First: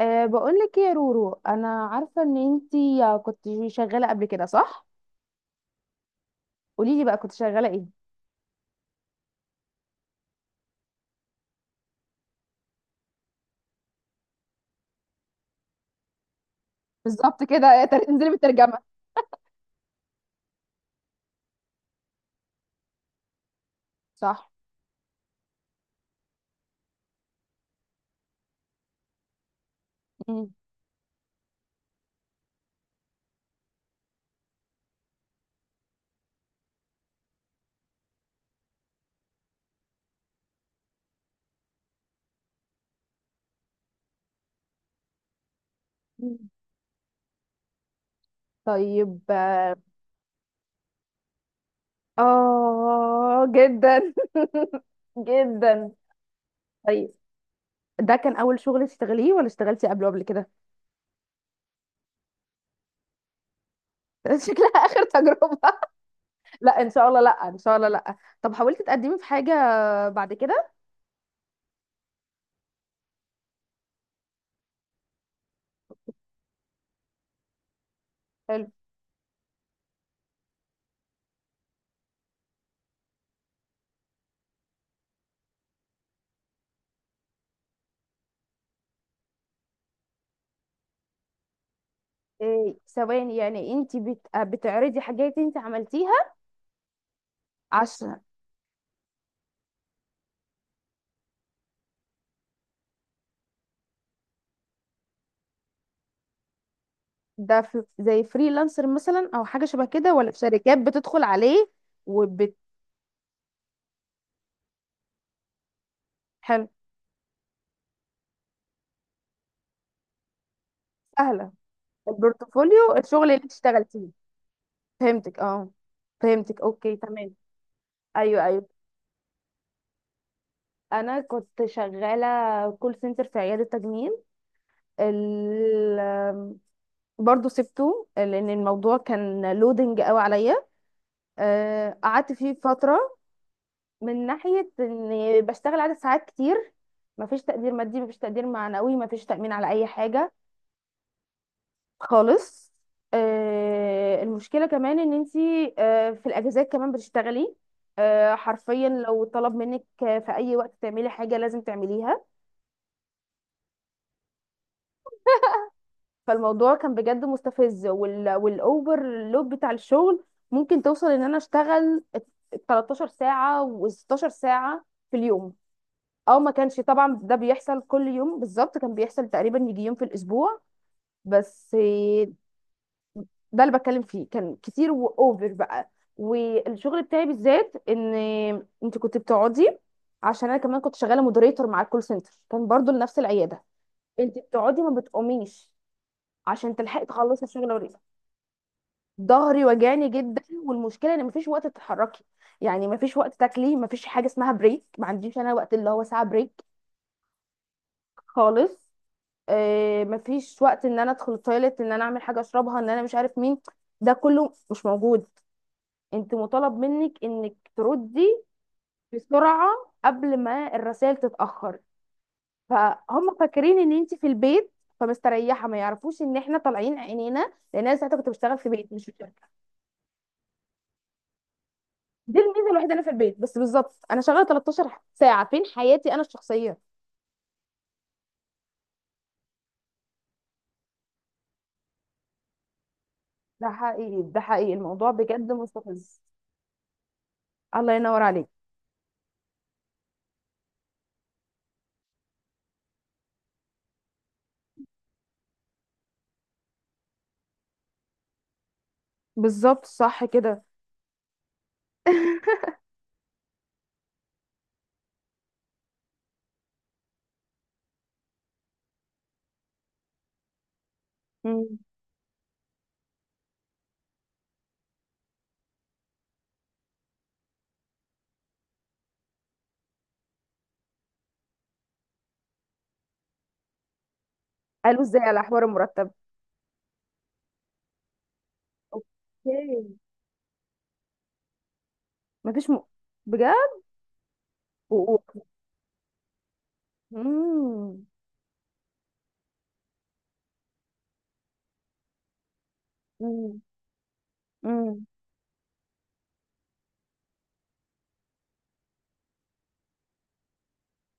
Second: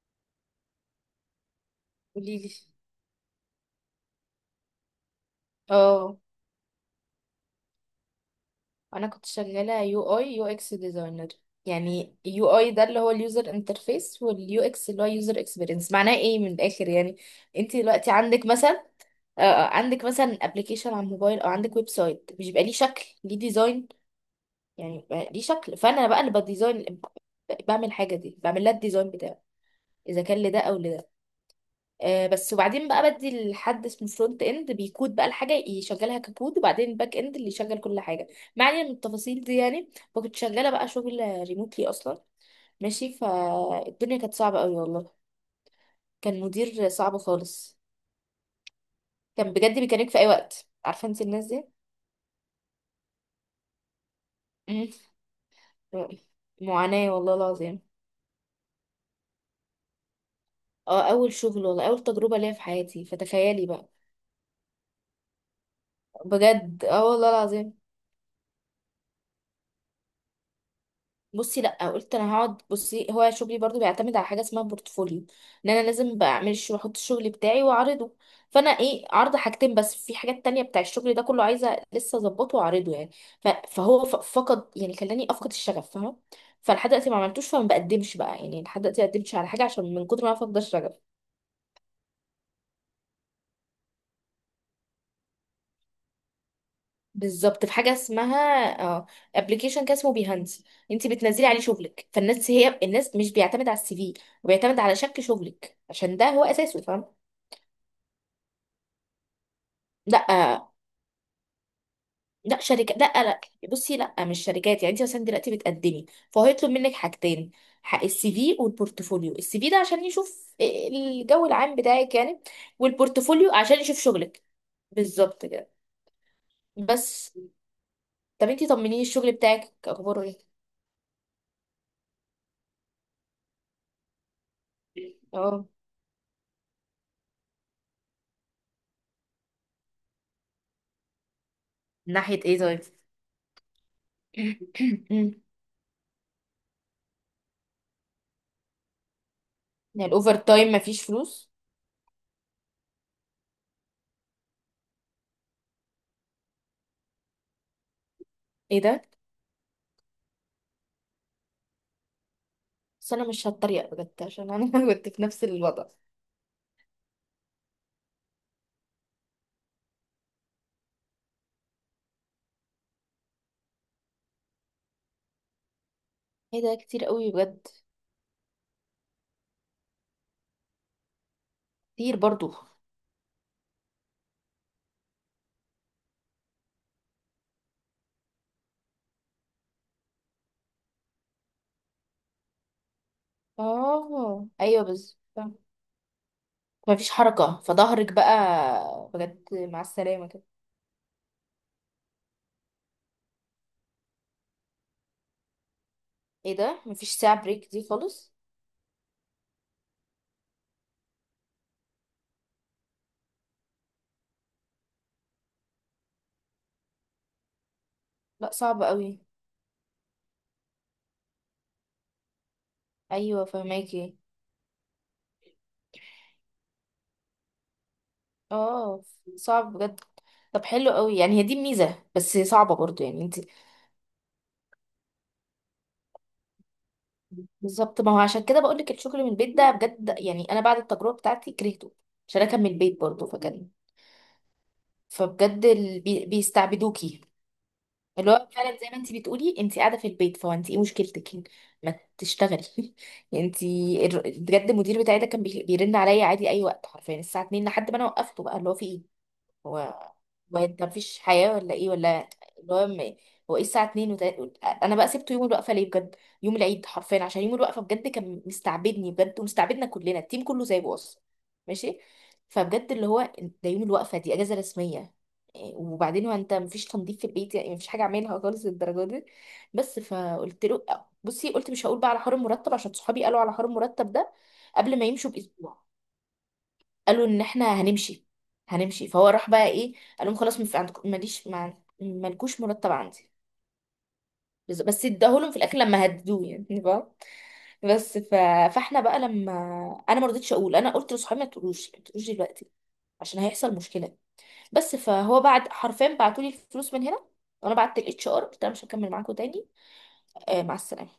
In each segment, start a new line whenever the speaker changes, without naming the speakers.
أه بقول لك يا رورو انا عارفه ان
قولي لي.
انتي كنت شغاله قبل كده، صح؟
اه،
قولي لي بقى كنت شغاله ايه.
انا كنت شغاله يو اي يو اكس ديزاينر. يعني يو اي ده اللي هو اليوزر انترفيس، واليو اكس اللي هو يوزر اكسبيرينس، معناه ايه من الاخر يعني.
بالظبط كده.
انت
إيه،
دلوقتي
انزلي
عندك
بالترجمة.
مثلا عندك مثلا ابلكيشن على الموبايل او عندك ويب سايت، مش بيبقى ليه شكل، ليه ديزاين؟
صح.
يعني بيبقى ليه شكل، فانا بقى اللي بديزاين، بعمل حاجه دي، بعمل لها الديزاين بتاعه، اذا كان
مم.
لده او لده. آه، بس وبعدين بقى بدي لحد اسمه فرونت اند، بيكود بقى الحاجه يشغلها ككود، وبعدين الباك اند اللي يشغل كل حاجه. ما علينا من التفاصيل دي يعني. فكنت شغاله بقى شغل ريموتلي اصلا. ماشي، فالدنيا كانت صعبه قوي والله. كان مدير صعب خالص.
طيب،
كان
اه.
بجد بيكلمك في اي وقت، عارفه انت الناس دي.
آه، جدا.
مم.
جدا.
معاناه
طيب،
والله العظيم.
ده كان اول شغل تشتغليه ولا اشتغلتي قبله قبل كده؟
اه اول شغل والله، اول تجربه ليا في حياتي، فتخيلي بقى.
شكلها آخر تجربة. لا
بجد
ان
اه
شاء الله،
والله
لا ان
العظيم.
شاء الله، لا. طب حاولتي تقدمي في حاجه بعد كده؟
بصي لا، قلت انا هقعد، بصي هو شغلي برضو بيعتمد على حاجه اسمها بورتفوليو. ان انا لازم بعمل واحط الشغل بتاعي واعرضه.
حلو.
فانا ايه، عرض حاجتين بس، في حاجات تانية بتاع الشغل ده كله عايزه لسه اظبطه واعرضه يعني. فقد يعني خلاني افقد الشغف فاهمه. فلحد دلوقتي ما عملتوش، فما بقدمش بقى، يعني لحد دلوقتي ما قدمتش على حاجه عشان من كتر ما انا فاقده الشغف.
إيه سواء، يعني انت بتعرضي حاجات انت عملتيها؟
بالظبط، في حاجه
عش...
اسمها، اه، ابلكيشن كان اسمه بيهانس. انت بتنزلي عليه شغلك، فالناس هي الناس، مش بيعتمد على السي في، وبيعتمد على شكل شغلك عشان ده هو اساسه فاهمه.
ده في زي فريلانسر مثلا او حاجه شبه كده، ولا في
لا.
شركات بتدخل عليه وبت...
لا شركة، لا لا. بصي لا، مش شركات. يعني انت مثلا دلوقتي بتقدمي، فهو
حلو.
يطلب منك حاجتين. حق السي في والبورتفوليو. السي في ده عشان يشوف الجو
سهله.
العام بتاعك يعني،
البورتفوليو الشغل اللي
والبورتفوليو عشان
اشتغل
يشوف
فيه.
شغلك.
فهمتك،
بالظبط
اه.
كده.
فهمتك، اوكي
بس.
تمام. ايوه
طب انت
ايوه.
طمنيني، الشغل بتاعك اخباره ايه؟
انا كنت شغاله كول سنتر في عياده تجميل.
اه.
ال... برضه سبته لان الموضوع كان لودنج قوي عليا.
من
قعدت
ناحية
فيه
ايه طيب؟
فتره. من ناحيه اني بشتغل عدد ساعات كتير. مفيش تقدير مادي، مفيش تقدير معنوي، مفيش تأمين على اي
يعني
حاجه.
الاوفر تايم مفيش فلوس.
خالص. المشكلة كمان ان انتي في الاجازات كمان بتشتغلي.
ايه
حرفيا
ده؟
لو طلب منك في اي وقت تعملي حاجة لازم تعمليها.
بس انا مش هتريق بجد عشان انا كنت في نفس الوضع.
فالموضوع كان بجد مستفز والاوفر لود بتاع الشغل ممكن توصل ان انا اشتغل 13 ساعة و16 ساعة في اليوم. او ما
ايه ده
كانش
كتير
طبعا
قوي
ده
بجد.
بيحصل كل يوم، بالظبط كان بيحصل تقريبا يجي يوم في الاسبوع بس.
كتير برضو.
ده اللي بتكلم فيه كان كتير واوفر بقى. والشغل بتاعي بالذات ان انت كنت بتقعدي، عشان انا كمان كنت شغاله مودريتور مع الكول سنتر كان برضو لنفس العياده. انت
اه
بتقعدي
ايوه،
ما
بس
بتقوميش عشان تلحقي
مفيش
تخلصي
حركة،
الشغل وريسه.
فظهرك بقى بجد
ظهري
مع
وجعني
السلامة
جدا،
كده.
والمشكله ان مفيش وقت تتحركي. يعني مفيش وقت تاكلي، مفيش حاجه اسمها بريك، ما عنديش انا وقت اللي هو ساعه
ايه
بريك.
ده، مفيش ساعة بريك دي خالص؟
خالص. مفيش وقت ان انا ادخل التويليت، ان انا اعمل حاجه اشربها، ان انا مش عارف مين. ده كله مش موجود. انت مطالب منك انك تردي
لا صعب قوي.
بسرعة قبل ما الرسائل تتأخر. فهم
ايوه
فاكرين ان انت
فهماكي.
في البيت فمستريحة. ما يعرفوش ان احنا طالعين عينينا، لان انا ساعتها كنت بشتغل في بيت
اه.
مش في شركة.
صعب بجد. طب حلو قوي، يعني هي دي الميزة، بس
دي الميزة
صعبة
الوحيدة، انا
برضو
في
يعني
البيت،
انت.
بس بالظبط انا شغالة 13 ساعة، فين حياتي انا الشخصية؟
بالظبط، ما هو عشان كده بقولك الشغل من البيت ده بجد يعني، انا بعد التجربة بتاعتي كرهته عشان انا كان من البيت برضو فكان.
ده حقيقي، ده حقيقي، الموضوع بجد
فبجد
مستفز.
بيستعبدوكي.
الله ينور
اللي
عليك.
هو فعلا زي ما انت بتقولي، انت قاعده في البيت، فانت ايه مشكلتك، ما تشتغلي. انت بجد، المدير بتاعي ده كان بيرن عليا عادي اي وقت، حرفيا الساعه 2 لحد ما انا وقفته بقى اللي هو في ايه. هو
بالظبط صح
هو
كده.
انت مفيش حياة ولا ايه ولا. اللي هو م- هو ايه الساعة 2، انا بقى سبته يوم الوقفة ليه بجد؟ يوم العيد، حرفيا عشان يوم الوقفة بجد كان مستعبدني بجد ومستعبدنا كلنا، التيم كله سايبه اصلا.
مم.
ماشي. فبجد اللي هو، ده يوم الوقفة دي اجازة رسمية. إيه، وبعدين هو انت مفيش تنظيف في البيت يعني؟ مفيش حاجة اعملها خالص للدرجة دي. بس فقلت له، بصي، قلت مش هقول بقى على حوار المرتب عشان صحابي قالوا على حوار المرتب ده قبل
قالوا
ما
ازاي
يمشوا
على حوار
باسبوع.
المرتب؟
قالوا ان احنا هنمشي، فهو راح
اوكي.
بقى ايه، قال لهم خلاص، ماليش مالكوش
مفيش م...
مرتب عندي.
بجد.
بس
و...
بس
و-
اداهولهم في الاخر لما هددوه يعني فاهم؟
مم.
بس ف... فاحنا بقى لما انا ما رضيتش اقول، انا قلت لصحابي ما تقولوش، ما تقولوش دلوقتي عشان
مم.
هيحصل مشكله. بس
مم.
فهو بعد حرفيا بعتولي الفلوس من هنا، وانا بعت الاتش ار قلت انا مش هكمل معاكم تاني. آه مع السلامه.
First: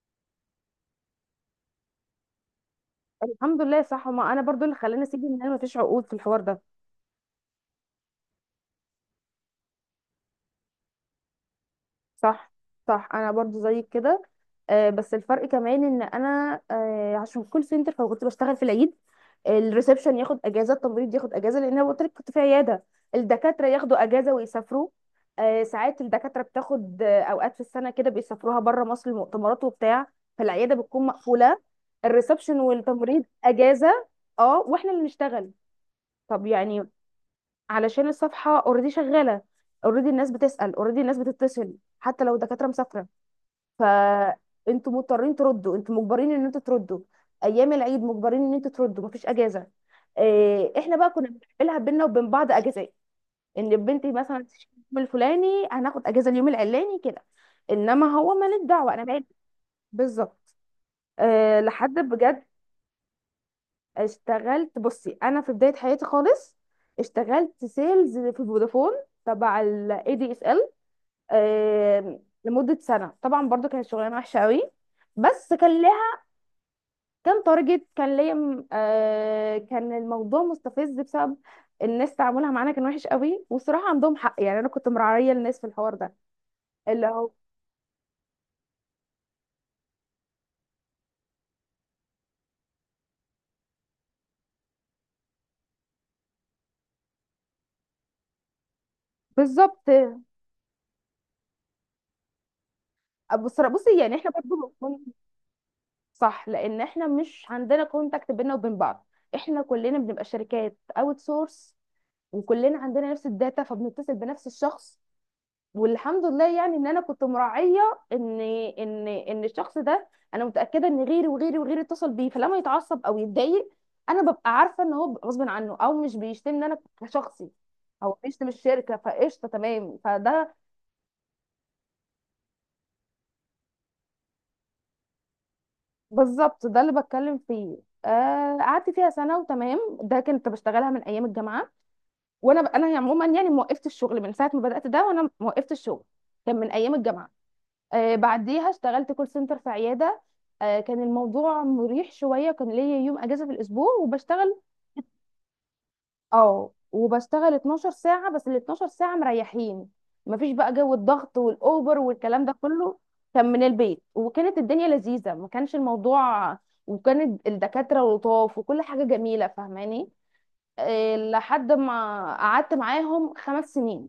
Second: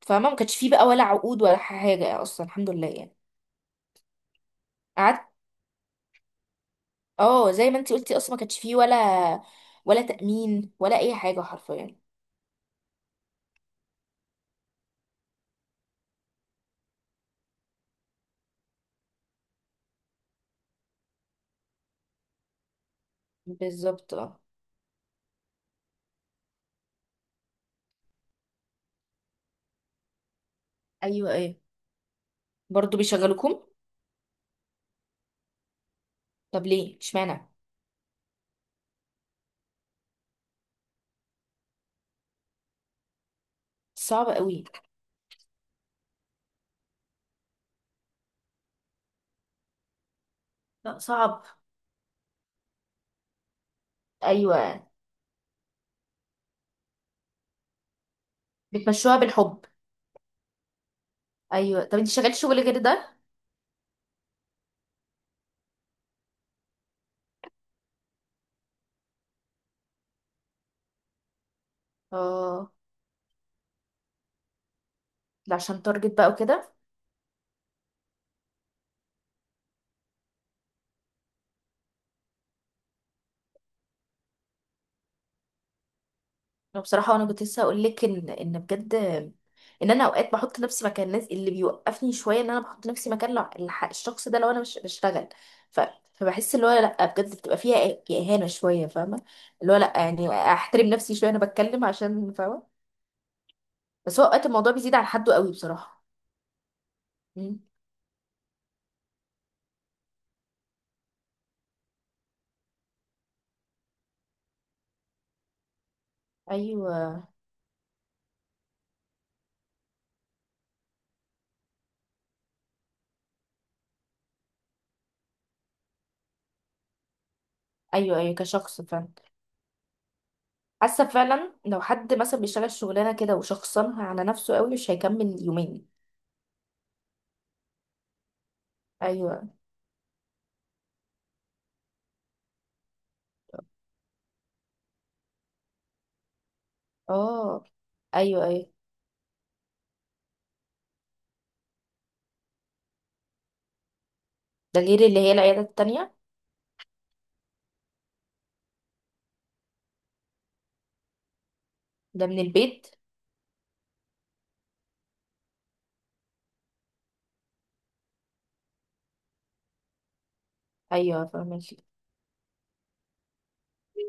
فما ما كانش فيه بقى ولا عقود ولا حاجه اصلا، الحمد لله يعني.
الحمد لله صح، ما انا برضو اللي خلاني اسيب ان انا مفيش عقود في الحوار ده.
اه زي ما انتي قلتي، اصلا ما كانش فيه ولا ولا تأمين ولا اي حاجة حرفيا.
صح. صح، انا برضو زيك كده. آه بس الفرق كمان ان انا آه عشان كول سنتر فكنت بشتغل في العيد. الريسبشن ياخد اجازه، التمريض ياخد اجازه، لان انا قلت لك كنت في عياده. الدكاتره ياخدوا
بالظبط.
اجازه
اه
ويسافروا. آه ساعات الدكاتره بتاخد آه اوقات في السنه كده بيسافروها بره مصر، المؤتمرات وبتاع. فالعياده بتكون
ايوه ايوه.
مقفوله، الريسبشن
برضه
والتمريض
بيشغلوكم.
اجازه. اه واحنا اللي نشتغل. طب
طب
يعني؟
ليه اشمعنى؟
علشان الصفحه اوريدي شغاله، اوريدي الناس بتسال، اوريدي الناس بتتصل حتى لو الدكاتره مسافره.
صعب قوي.
فانتوا مضطرين تردوا، انتوا مجبرين ان انتوا تردوا. ايام العيد مجبرين ان انتوا تردوا، مفيش اجازه. إيه احنا
لا
بقى كنا
صعب.
بنعملها بينا وبين بعض اجازات. ان بنتي مثلا تشتغل
ايوه
اليوم الفلاني، هناخد اجازه اليوم العلاني كده. انما هو مالك دعوه انا
بتمشوها
مالي.
بالحب.
بالظبط. أه
ايوه.
لحد
طب انتي شغالة
بجد.
شغل غير ده؟
اشتغلت، بصي انا في بدايه حياتي خالص اشتغلت سيلز في فودافون تبع الاي دي اس ال
اه.
لمده سنه. طبعا برضو كانت شغلانه وحشه قوي بس
ده
كان
عشان تارجت
لها،
بقى وكده.
كان تارجت. كان ليا كان الموضوع مستفز بسبب الناس، تعاملها معانا كان وحش قوي. والصراحه عندهم حق، يعني انا كنت مرعيه الناس في الحوار ده.
انا
اللي
بصراحه، وانا
هو
كنت لسه هقول لك ان بجد، ان انا اوقات بحط نفسي مكان الناس اللي بيوقفني شويه، ان انا بحط نفسي مكان الشخص ده لو انا مش بشتغل. ف فبحس اللي هو لا بجد بتبقى فيها اهانه شويه فاهمه. اللي هو
بالظبط.
لا يعني احترم نفسي شويه، انا بتكلم عشان فاهمه.
بصي يعني
بس هو
احنا
اوقات الموضوع
برضو
بيزيد عن حده قوي بصراحه.
صح، لان احنا مش
مم.
عندنا كونتاكت بينا وبين بعض. احنا كلنا بنبقى شركات اوت سورس وكلنا عندنا نفس الداتا، فبنتصل بنفس الشخص. والحمد لله يعني ان انا كنت
ايوه
مراعيه ان ان الشخص ده، انا متاكده ان غيري وغيري وغيري اتصل بيه، فلما يتعصب او يتضايق انا ببقى عارفه ان هو غصب عنه او مش بيشتمني انا كشخصي، او
ايوه. ايوه
بيشتم
كشخص
الشركه.
فعلا.
فقشطه تمام. فده
حاسه فعلا لو حد مثلا بيشتغل شغلانه كده وشخصنها على نفسه قوي مش هيكمل يومين.
بالظبط ده اللي بتكلم فيه. قعدت فيها سنه
ايوه.
وتمام. ده كنت بشتغلها من ايام الجامعه. وانا عموما يعني وقفت الشغل من ساعه ما بدات ده، وانا وقفت الشغل كان من ايام الجامعه.
اه.
آه
ايوه
بعديها
ايوه.
اشتغلت كول سنتر في عياده. آه كان الموضوع مريح شويه، كان ليا يوم اجازه في الاسبوع وبشتغل
ده غير اللي هي العيادة التانية.
اه وبشتغل 12 ساعه، بس ال 12 ساعه مريحين. مفيش بقى جو الضغط والاوبر
ده من
والكلام ده
البيت.
كله. كان من البيت، وكانت الدنيا لذيذه، ما كانش الموضوع. وكان الدكاتره لطاف وكل حاجه جميله، فاهماني؟
أيوة فاهمك.
لحد ما قعدت معاهم 5 سنين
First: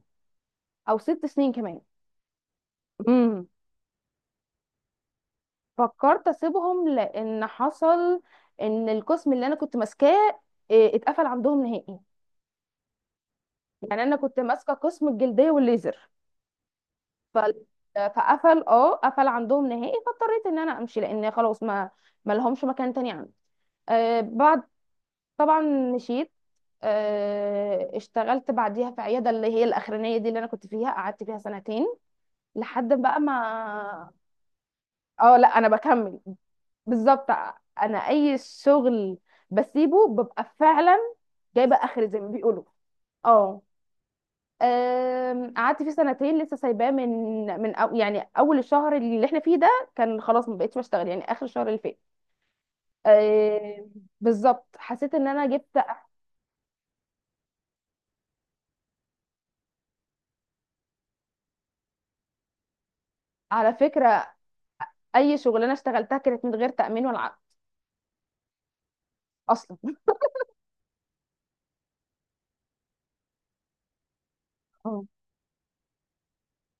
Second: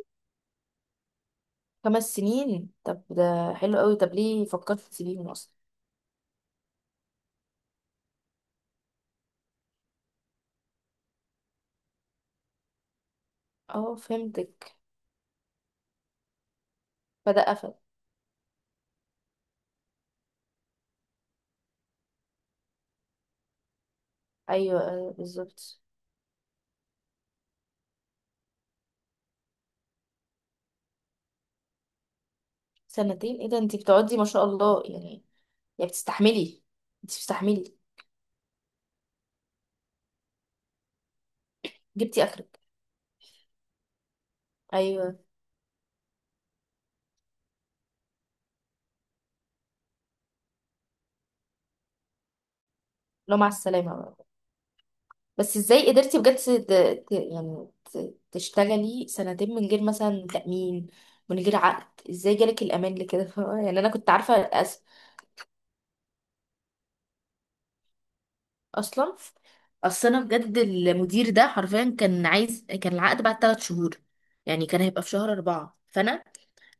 او 6 سنين كمان.
خمس سنين؟ طب ده
امم،
حلو قوي، طب ليه فكرت تسيبيهم أصلا؟
فكرت اسيبهم لان حصل ان القسم اللي انا كنت ماسكاه إيه، اتقفل عندهم نهائي.
اه
يعني انا كنت ماسكه
فهمتك.
قسم الجلديه والليزر. ف...
فده قفل.
فقفل اه، قفل عندهم نهائي، فاضطريت ان انا امشي، لان خلاص ما لهمش مكان تاني عندي. آه بعد،
أيوة آه،
طبعا
بالظبط.
مشيت. آه اشتغلت بعديها في عياده اللي هي الاخرانيه دي اللي انا كنت فيها، قعدت فيها سنتين لحد بقى
سنتين؟ ايه ده، انتي
ما...
بتقعدي ما شاء الله يعني.
اه لا انا
يعني
بكمل.
بتستحملي. انتي
بالظبط.
بتستحملي.
انا اي شغل بسيبه ببقى فعلا جايبه اخري زي
جبتي
ما
آخرك.
بيقولوا. اه.
أيوة.
أم، قعدت فيه سنتين، لسه سايباه من من يعني اول الشهر اللي احنا فيه ده. كان خلاص ما بقتش بشتغل يعني اخر الشهر اللي فات.
لو مع
أم،
السلامة بقى.
بالظبط حسيت ان انا
بس
جبت.
ازاي قدرتي بجد يعني تشتغلي سنتين من غير مثلا تأمين، من غير عقد؟ ازاي جالك الأمان لكده
على
يعني أنا كنت
فكره،
عارفة.
اي شغلانه اشتغلتها كانت من غير تامين ولا عقد
اصلا.
اصلا.
اصل انا بجد المدير ده حرفيا كان عايز، كان العقد بعد ثلاث شهور. يعني كان هيبقى
اه.
في شهر أربعة، فانا،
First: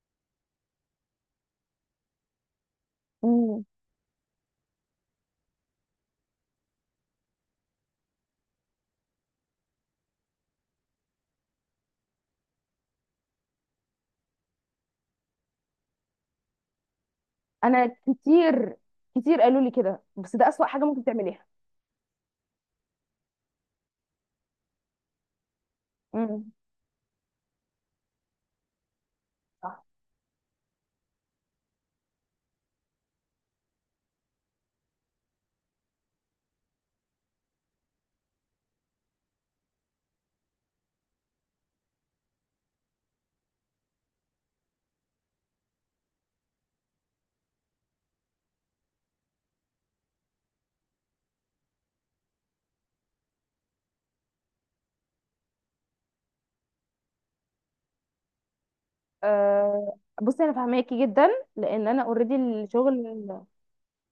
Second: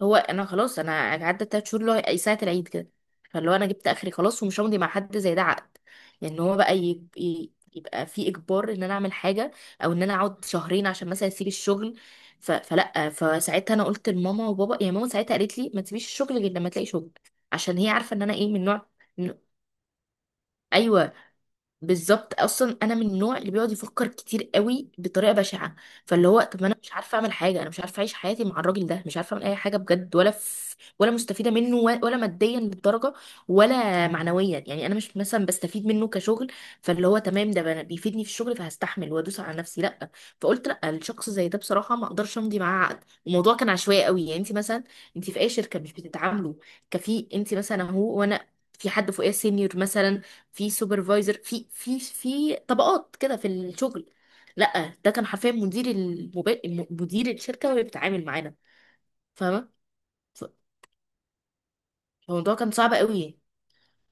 هو انا خلاص انا عدى ثلاث شهور اللي هو أي ساعة العيد كده. فاللي هو
مم.
انا جبت اخري خلاص ومش همضي مع حد زي ده عقد. يعني هو بقى يبقى في اجبار ان انا اعمل حاجة، او ان انا اقعد شهرين عشان مثلا اسيب الشغل. ف... فلا فساعتها انا قلت لماما وبابا يعني، ماما ساعتها قالت لي ما تسيبيش الشغل غير لما تلاقي شغل، عشان
انا
هي عارفة ان انا ايه من
كتير،
نوع. إنه-
كتير قالوا لي كده، بس ده اسوأ حاجه ممكن
ايوه.
تعمليها.
بالظبط، اصلا انا من النوع اللي بيقعد يفكر كتير قوي بطريقه بشعه. فاللي هو
مم.
طب ما انا مش عارفه اعمل حاجه، انا مش عارفه اعيش حياتي مع الراجل ده، مش عارفه اعمل اي حاجه بجد، ولا في ولا مستفيده منه ولا ماديا للدرجه، ولا معنويا. يعني انا مش مثلا بستفيد منه كشغل. فاللي هو تمام، ده بيفيدني في الشغل فهستحمل وادوس على نفسي، لا. فقلت لا، الشخص زي ده بصراحه ما اقدرش امضي معاه عقد. الموضوع كان عشوائي قوي. يعني انت مثلا، انت في اي شركه مش بتتعاملوا كفي، انت مثلا هو وانا، في حد فوقيه سينيور مثلا، في سوبرفايزر، في طبقات كده في الشغل. لا ده كان حرفيا مدير مدير الشركه وهي بتتعامل معانا فاهمه.
أه بصي
ف-
انا فاهماكي جدا، لان انا اوريدي
الموضوع كان صعب
الشغل.
قوي.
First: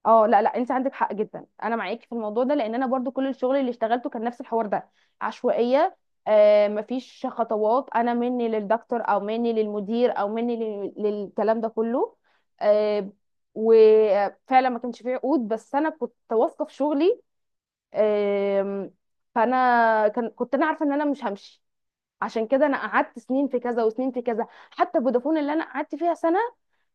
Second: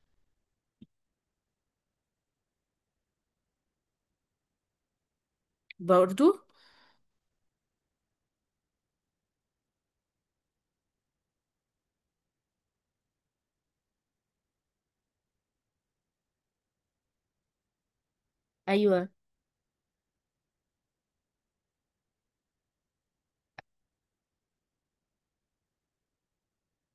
اه لا لا، انت عندك حق جدا، انا معاكي في الموضوع ده، لان انا برضو كل الشغل اللي اشتغلته كان نفس الحوار ده. عشوائيه.
برضو.
أه مفيش خطوات، انا مني للدكتور او مني للمدير او مني للكلام ده كله. أه. وفعلا ما كانش فيه عقود، بس انا كنت واثقه في شغلي. أه.
ايوه
فانا كنت انا عارفه ان انا مش همشي، عشان كده انا قعدت سنين في كذا وسنين في كذا. حتى فودافون اللي انا قعدت فيها سنه،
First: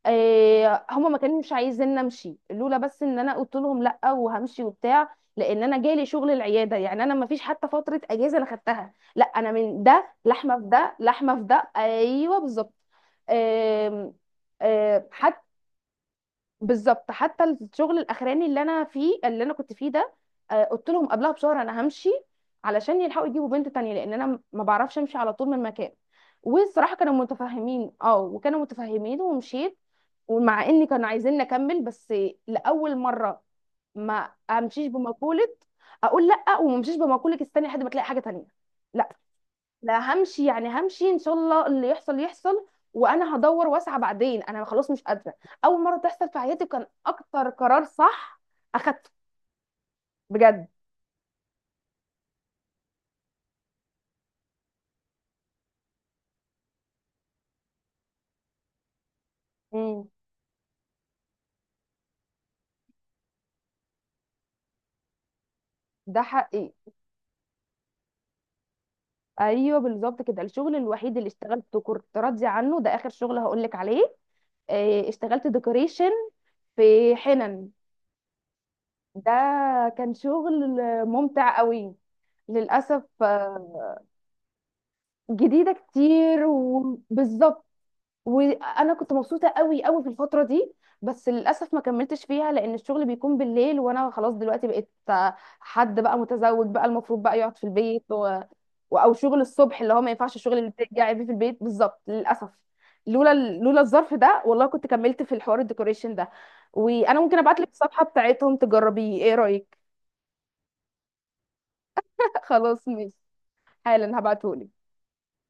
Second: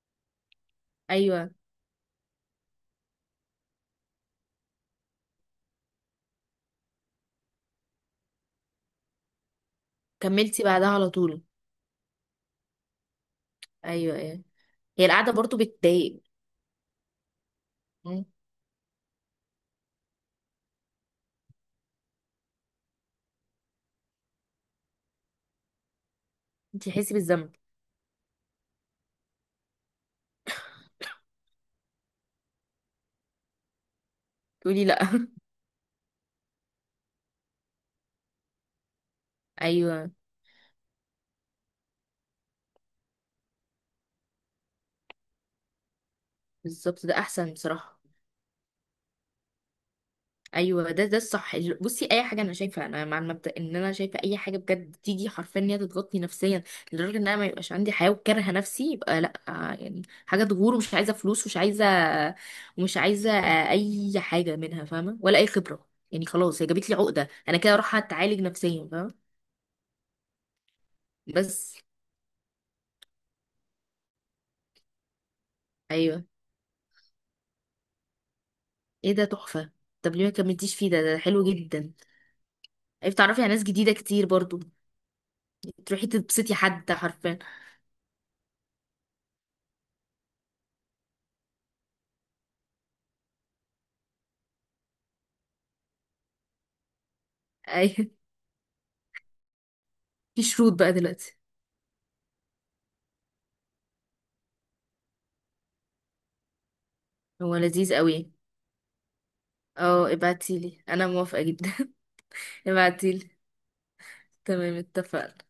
آه، هم ما
ايوه
كانوش عايزين امشي، لولا بس ان انا قلت لهم لا وهمشي وبتاع، لان انا جالي شغل العياده. يعني انا ما فيش حتى فتره اجازه انا خدتها، لا انا من ده لحمه
كملتي
في
بعدها
ده
على
لحمه
طول.
في ده، ايوه بالظبط. آم،
ايوه ايوه. هي
آم،
القعده
حتى،
برضو بتضايق.
بالظبط حتى الشغل الاخراني اللي انا فيه اللي انا كنت فيه ده، قلت لهم قبلها بشهر انا همشي، علشان يلحقوا يجيبوا بنت تانية، لان انا ما بعرفش امشي على طول من مكان.
انت
والصراحه كانوا
تحسي بالذنب.
متفهمين اه، وكانوا متفهمين ومشيت. ومع اني كانوا عايزين نكمل، بس لاول مره ما
تقولي
امشيش
لا.
بمقوله اقول لا، وما امشيش بمقوله استني لحد ما تلاقي حاجه تانية. لا، لا
ايوه
همشي. يعني همشي ان شاء الله، اللي يحصل يحصل، وانا هدور واسعى بعدين. انا خلاص مش قادره. اول مره تحصل في حياتي كان
بالظبط ده
اكتر
احسن
قرار
بصراحه.
صح اخدته. بجد.
ايوه ده الصح. بصي اي حاجه انا شايفه، انا مع المبدا ان انا شايفه اي حاجه بجد تيجي حرفيا ان هي تضغطني نفسيا لدرجه ان انا ما يبقاش عندي حياه وكارهه نفسي، يبقى لا. آه، يعني
امم.
حاجه تغور، ومش عايزه فلوس، ومش عايزه، ومش عايزه آه، اي حاجه منها فاهمه، ولا اي خبره.
ده
يعني خلاص هي
حقي.
جابت لي عقده، انا كده اروح اتعالج نفسيا فاهمه.
ايوه بالظبط كده. الشغل الوحيد اللي
بس.
اشتغلته كنت راضيه عنه، ده اخر شغل هقول لك عليه. اشتغلت ديكوريشن
ايوه.
في حنن.
ايه ده
ده
تحفه.
كان
طب ليه ما
شغل
كملتيش فيه؟ ده حلو
ممتع
جدا.
قوي. للاسف،
عرفت تعرفي على ناس جديده
آه،
كتير برضو.
جديده
تروحي
كتير
تبسطي حد حرفيا.
وبالظبط. وانا كنت مبسوطه قوي قوي في الفتره دي، بس للاسف ما كملتش فيها لان الشغل بيكون بالليل، وانا خلاص دلوقتي بقيت حد بقى متزوج، بقى المفروض بقى يقعد في
ايوه.
البيت او شغل الصبح، اللي هو ما ينفعش
في
الشغل اللي
شروط بقى
بترجعي بيه في
دلوقتي.
البيت بالظبط. للاسف. لولا الظرف ده والله كنت كملت في الحوار الديكوريشن ده. وانا ممكن
هو
ابعت لك
لذيذ
الصفحه
قوي.
بتاعتهم تجربيه، ايه رايك؟
اه، ابعتيلي انا موافقة جدا.
خلاص ماشي.
ابعتيلي.
حالا
تمام
هبعتهولك.
اتفقنا.